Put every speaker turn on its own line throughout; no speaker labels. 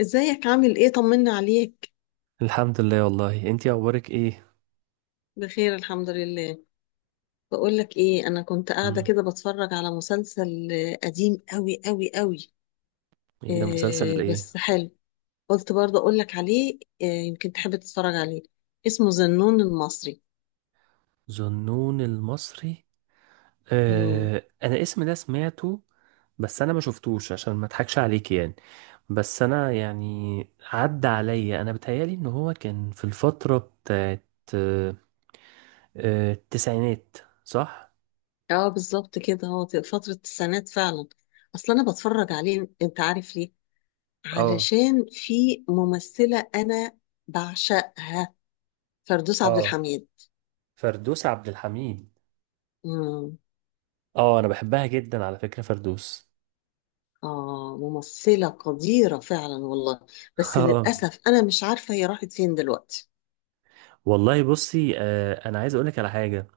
ازيك عامل ايه؟ طمنا عليك.
الحمد لله، والله انتي اخبارك ايه؟
بخير الحمد لله. بقول لك ايه، انا كنت قاعده
امم
كده بتفرج على مسلسل قديم قوي قوي قوي.
ايه ده؟ مسلسل
إيه
ايه؟
بس حلو. قلت برضه اقول لك عليه، إيه يمكن تحب تتفرج عليه. اسمه زنون المصري.
ظنون المصري.
امم.
آه، انا اسم ده سمعته. بس انا ما شفتوش عشان ما اضحكش عليك، يعني. بس انا، يعني، عدى عليا، انا بتهيالي ان هو كان في الفترة بتاعت آه التسعينات، صح.
اه، بالظبط كده هو في فتره التسعينات فعلا. اصل انا بتفرج عليه، انت عارف ليه؟
اه،
علشان في ممثله انا بعشقها. فردوس عبد
اه.
الحميد.
فردوس عبد الحميد. اه، انا بحبها جدا، على فكرة، فردوس.
آه، ممثلة قديرة فعلا والله. بس للأسف أنا مش عارفة هي راحت فين دلوقتي.
والله بصي، انا عايز اقولك على حاجه.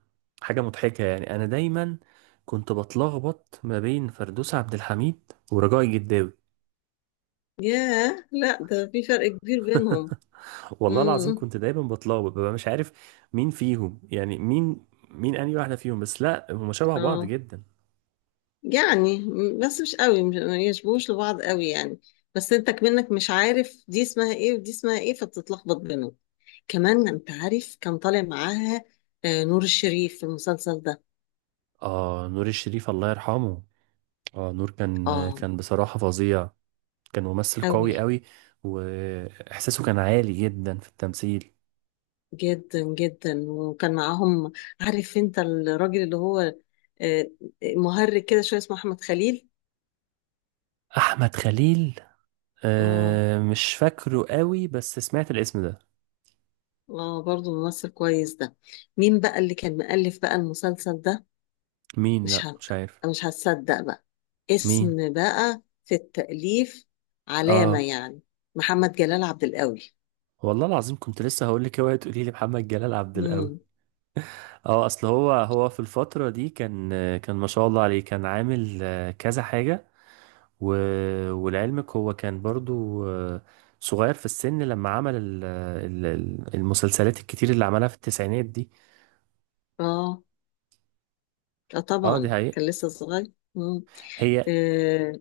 حاجه مضحكه، يعني انا دايما كنت بتلخبط ما بين فردوس عبد الحميد ورجاء الجداوي.
ياه، لا ده في فرق كبير بينهم.
والله العظيم
امم.
كنت دايما بتلخبط، ببقى مش عارف مين فيهم يعني مين انهي واحده فيهم، بس لا، هما شبه بعض
اه،
جدا.
يعني بس مش قوي، مش ما يشبهوش لبعض قوي يعني. بس انتك منك مش عارف دي اسمها ايه ودي اسمها ايه، فبتتلخبط بينهم. كمان انت عارف كان طالع معاها نور الشريف في المسلسل ده.
اه، نور الشريف الله يرحمه. اه، نور كان
اه،
كان بصراحه فظيع. كان ممثل
قوي
قوي قوي، واحساسه كان عالي جدا في التمثيل.
جدا جدا وكان معاهم. عارف انت الراجل اللي هو آه، مهرج كده شويه، اسمه احمد خليل.
احمد خليل.
اه،
أه، مش فاكره قوي، بس سمعت الاسم ده.
اه، برضه ممثل كويس ده. مين بقى اللي كان مؤلف بقى المسلسل ده؟
مين؟
مش
لا،
ه...
مش عارف.
مش هتصدق بقى.
مين؟
اسم بقى في التأليف، علامة
اه،
يعني. محمد جلال عبد القوي.
والله العظيم كنت لسه هقول لك، اوعي تقولي لي محمد جلال عبد القوي.
امم.
اه، اصل هو في الفترة دي كان. كان ما شاء الله عليه، كان عامل كذا حاجة. و... ولعلمك هو كان برضو صغير في السن، لما عمل المسلسلات الكتير اللي عملها في التسعينات دي.
اه. آه،
اه، دي
طبعا
حقيقة.
كان لسه صغير. امم.
هي.
آه.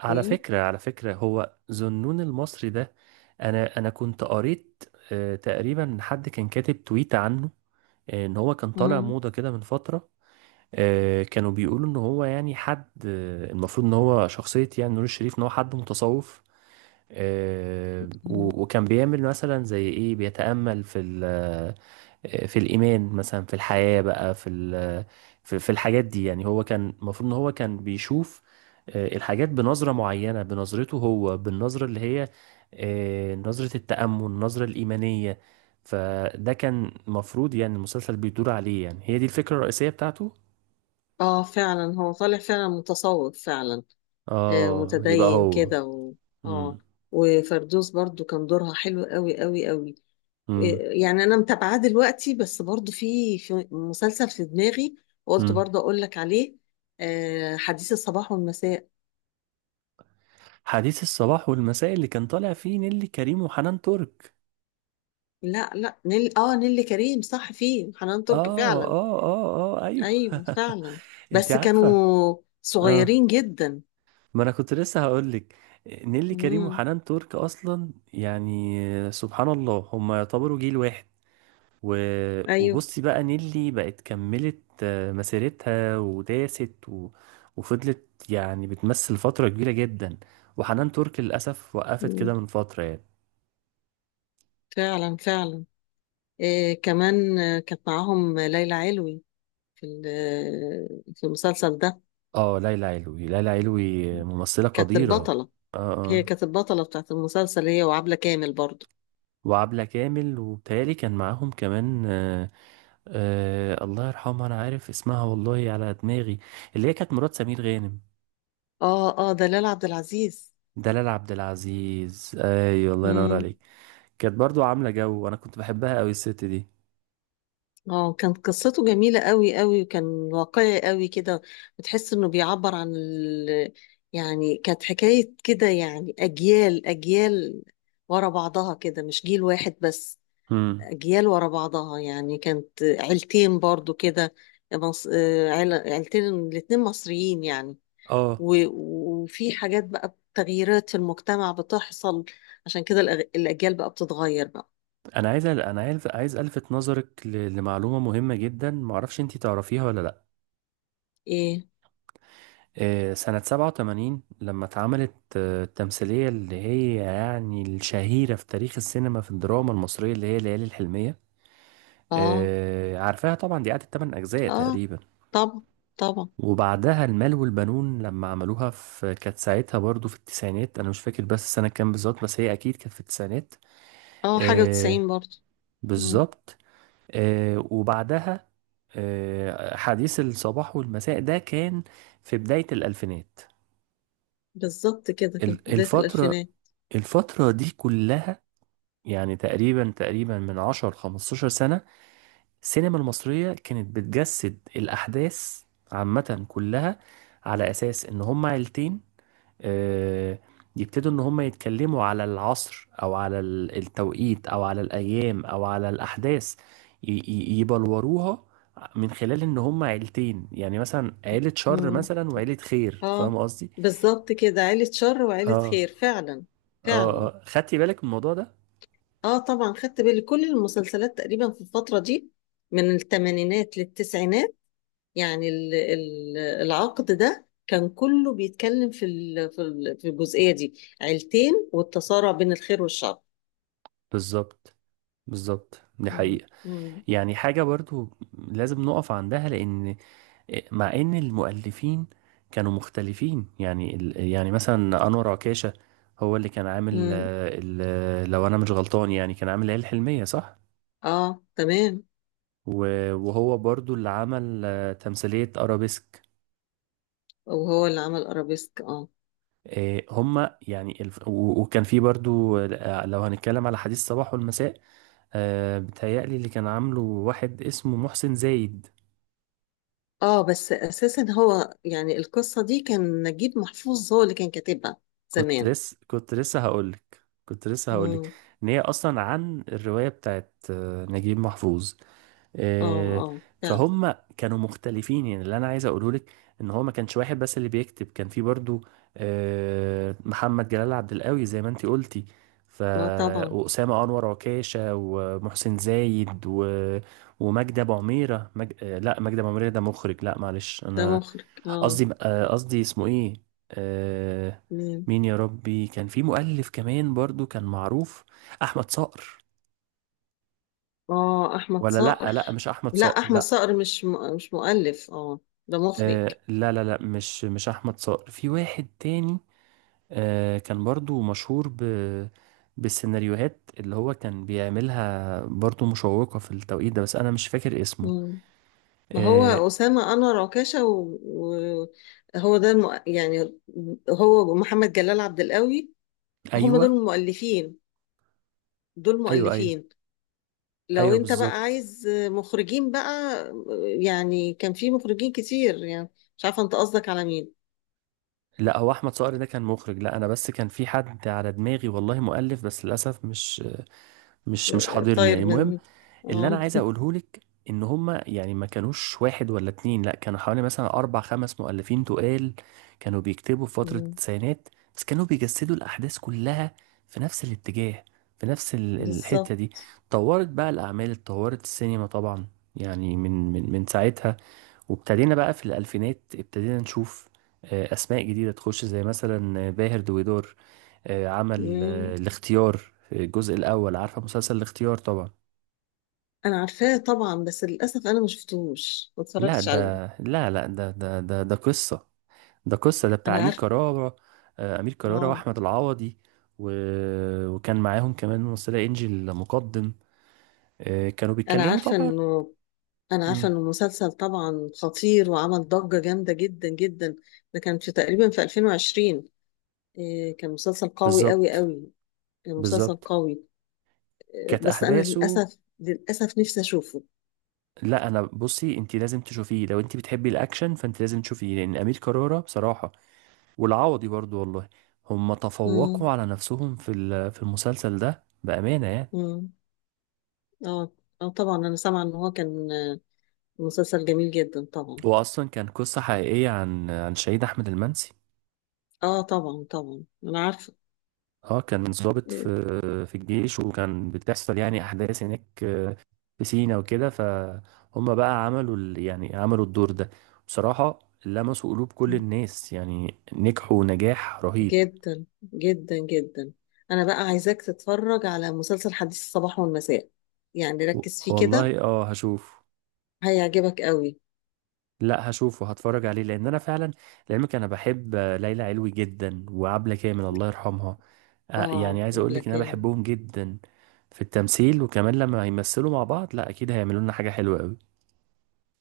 على
إيه؟
فكرة، هو ذنون المصري ده، أنا كنت قريت تقريبا. حد كان كاتب تويت عنه إن هو كان طالع
مم.
موضة كده من فترة. كانوا بيقولوا ان هو، يعني، حد المفروض ان هو شخصية، يعني نور الشريف، ان هو حد متصوف.
مم.
وكان بيعمل مثلا زي ايه، بيتأمل في في الإيمان مثلا، في الحياة بقى، في في الحاجات دي. يعني هو كان المفروض ان هو كان بيشوف الحاجات بنظرة معينة، بنظرته هو، بالنظرة اللي هي نظرة التأمل، النظرة الإيمانية. فده كان مفروض، يعني المسلسل بيدور عليه، يعني هي دي الفكرة الرئيسية بتاعته.
اه، فعلا هو طالع فعلا متصوف فعلا. آه،
اه، يبقى
متدين
هو.
كده اه،
امم،
وفردوس برضو كان دورها حلو قوي قوي قوي. آه.
امم،
يعني انا متابعاه دلوقتي بس برضو في مسلسل في دماغي. قلت
امم.
برضو اقول لك عليه. آه، حديث الصباح والمساء.
حديث الصباح والمساء اللي كان طالع فيه نيللي كريم وحنان ترك.
لا، لا، نيللي كريم صح، فيه حنان ترك
اه،
فعلا.
اه، اه، اه، ايوه.
ايوه فعلا.
انت
بس
عارفه.
كانوا
اه.
صغيرين جدا.
ما انا كنت لسه هقول لك، نيللي كريم
امم.
وحنان ترك اصلا، يعني سبحان الله، هم يعتبروا جيل واحد. و...
ايوه.
وبصي بقى، نيلي بقت كملت مسيرتها وداست، وفضلت يعني بتمثل فترة كبيرة جدا. وحنان ترك للأسف وقفت كده
مم.
من فترة، يعني.
فعلا فعلا. إيه كمان كانت معاهم ليلى علوي في ال- آه، في المسلسل ده.
اه، ليلى علوي، ليلى علوي ممثلة
كانت
قديرة.
البطلة.
اه،
هي
اه.
كانت البطلة بتاعت المسلسل، هي وعبلة كامل برضو.
وعبلة كامل، وبتهيألي كان معاهم كمان. الله يرحمها، أنا عارف اسمها والله على دماغي، اللي هي كانت مرات سمير غانم.
اه، اه، دلال عبد العزيز.
دلال عبد العزيز، أيوة الله ينور
مم.
عليك. كانت برضو عاملة جو، وأنا كنت بحبها أوي الست دي.
اه، كانت قصته جميلة قوي قوي وكان واقعي قوي كده. بتحس انه بيعبر عن يعني كانت حكاية كده، يعني اجيال اجيال ورا بعضها كده، مش جيل واحد بس.
امم.
أجيال ورا بعضها، يعني كانت عيلتين برضو كده. عيلتين الاتنين مصريين يعني
اه،
و... وفي حاجات بقى، تغييرات في المجتمع بتحصل. عشان كده الأجيال بقى بتتغير بقى.
انا عايز الفت نظرك لمعلومه مهمه جدا، معرفش انتي تعرفيها ولا لا.
إيه.
سنه 87 لما اتعملت التمثيليه اللي هي يعني الشهيره في تاريخ السينما، في الدراما المصريه، اللي هي ليالي الحلميه.
آه.
عارفاها طبعا، دي قعدت 8 اجزاء
آه،
تقريبا.
طبعا، طبعا.
وبعدها المال والبنون لما عملوها، في كانت ساعتها برضو في التسعينات، انا مش فاكر بس السنه كام بالظبط، بس هي اكيد كانت في التسعينات.
آه، حاجة
آه،
وتسعين برضو. مم.
بالظبط. وبعدها حديث الصباح والمساء ده كان في بداية الألفينات.
بالظبط كده كانت
ال-
بداية
الفترة
الألفينات.
الفترة دي كلها، يعني تقريبا من 10 15 سنة السينما المصرية كانت بتجسد الأحداث عامة كلها على أساس إن هما عيلتين. آه، يبتدوا ان هم يتكلموا على العصر، او على التوقيت، او على الايام، او على الاحداث، يبلوروها من خلال ان هم عيلتين. يعني مثلا عيلة شر
مم.
مثلا وعيلة خير،
آه،
فاهم قصدي؟
بالظبط كده عيلة شر وعيلة
اه،
خير فعلا.
اه،
فعلا.
اه. خدتي بالك من الموضوع ده؟
اه، طبعا خدت بالي كل المسلسلات تقريبا في الفترة دي، من الثمانينات للتسعينات. يعني العقد ده كان كله بيتكلم في الجزئية دي. عيلتين، والتصارع بين الخير والشر.
بالظبط. بالظبط، دي
مم.
حقيقة.
مم.
يعني حاجة برضو لازم نقف عندها، لأن مع ان المؤلفين كانوا مختلفين، يعني يعني مثلا انور عكاشة، هو اللي كان عامل
مم.
لو انا مش غلطان، يعني كان عامل العيال الحلمية، صح.
اه، تمام.
وهو برضو اللي عمل تمثيلية ارابيسك.
وهو اللي عمل ارابيسك، اه.
هما يعني وكان في برضو، لو هنتكلم على حديث الصباح والمساء، بتهيألي اللي كان عامله واحد اسمه محسن زايد.
اه، بس اساسا هو يعني القصة دي كان نجيب محفوظ هو اللي كان كاتبها زمان.
كنت لسه هقولك
مم.
ان هي اصلا عن الرواية بتاعت نجيب محفوظ.
اه،
آه،
اه، فعلا.
فهم كانوا مختلفين، يعني اللي انا عايز اقوله لك، ان هو ما كانش واحد بس اللي بيكتب، كان في برضو محمد جلال عبد القوي زي ما انتي قلتي. ف
اه، طبعا.
واسامه انور عكاشه، ومحسن زايد، ومجدي ابو عميره، مج... آه، لا مجدي ابو عميره ده مخرج، لا معلش،
ده
انا
مخرج، اه.
قصدي اسمه ايه، آه،
مم.
مين يا ربي، كان في مؤلف كمان برضو كان معروف، احمد صقر.
اه، احمد
ولا، لا،
صقر.
لا، مش احمد
لا،
صقر،
احمد
لا.
صقر مش مؤلف، اه. ده مخرج.
آه، لا، لا، لا، مش احمد صقر، في واحد تاني آه، كان برضو مشهور بالسيناريوهات اللي هو كان بيعملها، برضو مشوقة في التوقيت ده، بس انا مش فاكر اسمه.
مم. ما
آه
هو أسامة أنور عكاشة، وهو و... و- هو ده يعني هو محمد جلال عبد القوي. هم دول
ايوه،
المؤلفين. دول
ايوه. ايوه،
مؤلفين. لو
ايوه،
انت بقى
بالظبط.
عايز مخرجين بقى، يعني كان في مخرجين كتير يعني، مش عارفة انت قصدك على مين.
لا، هو احمد صقر ده كان مخرج، لا انا بس كان في حد على دماغي والله، مؤلف، بس للاسف مش حاضرني، يعني
طاير
المهم،
من.
اللي انا
اه.
عايز اقوله لك ان هما، يعني ما كانوش واحد ولا اتنين، لا، كانوا حوالي مثلا اربع خمس مؤلفين تقال، كانوا بيكتبوا في فترة
مم.
التسعينات. بس كانوا بيجسدوا الاحداث كلها في نفس الاتجاه، في نفس الحتة دي.
بالظبط.
اتطورت بقى الاعمال، اتطورت السينما طبعا، يعني من ساعتها، وابتدينا بقى في الالفينات، ابتدينا نشوف اسماء جديدة تخش، زي مثلا باهر دويدور، عمل الاختيار في الجزء الاول. عارفة مسلسل الاختيار طبعا.
انا عارفاه طبعا، بس للاسف انا ما شفتهوش، ما
لا،
اتفرجتش عليه.
ده، لا، لا، ده قصة، ده قصة، ده بتاع
انا
أمير
عارفه.
كرارة، أمير كرارة
اه.
وأحمد العوضي، و... وكان معاهم كمان ممثلة إنجي المقدم. كانوا
انا
بيتكلموا
عارفه
طبعا.
انه انا عارفه
مم.
انه مسلسل طبعا خطير، وعمل ضجه جامده جدا جدا. ده كان في تقريبا في 2020. إيه، كان مسلسل قوي قوي
بالظبط.
قوي. كان مسلسل
بالظبط.
قوي. إيه
كانت
بس انا
أحداثه،
للاسف للاسف نفسي اشوفه.
لا أنا بصي، أنت لازم تشوفيه، لو أنت بتحبي الأكشن فأنت لازم تشوفيه، لأن أمير كرارة بصراحة والعوضي برضو والله، هم تفوقوا
امم،
على نفسهم في في المسلسل ده بأمانة يعني.
امم. اه. اه، طبعا انا سامعه ان هو كان مسلسل جميل جدا طبعا.
هو اصلا كان قصه حقيقيه عن شهيد احمد المنسي.
اه، طبعا، طبعا انا عارفه.
اه، كان ضابط في
إيه.
الجيش، وكان بتحصل يعني احداث هناك في سينا وكده، فهم بقى عملوا يعني عملوا الدور ده بصراحه، لمسوا قلوب كل الناس، يعني نجحوا نجاح رهيب.
جدا جدا جدا. انا بقى عايزاك تتفرج على مسلسل حديث الصباح والمساء، يعني
و-
ركز فيه كده،
والله اه، هشوف.
هيعجبك قوي.
لا، هشوفه، هتفرج عليه لان انا فعلا، لعلمك انا بحب ليلى علوي جدا، وعبلة كامل الله يرحمها.
اه،
يعني عايز اقول
قبل
لك ان انا
كان
بحبهم جدا في التمثيل. وكمان لما هيمثلوا مع بعض، لا اكيد هيعملوا لنا حاجة حلوة قوي.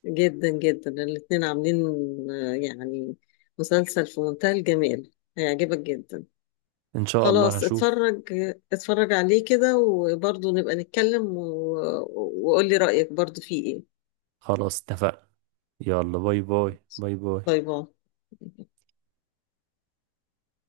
جدا جدا الاتنين عاملين يعني مسلسل في منتهى الجمال، هيعجبك جدا.
ان شاء الله
خلاص
هشوف.
اتفرج. اتفرج عليه كده وبرضه نبقى نتكلم وقول لي رأيك برضه فيه ايه.
خلاص اتفقنا. يلا، باي باي، باي باي.
باي باي.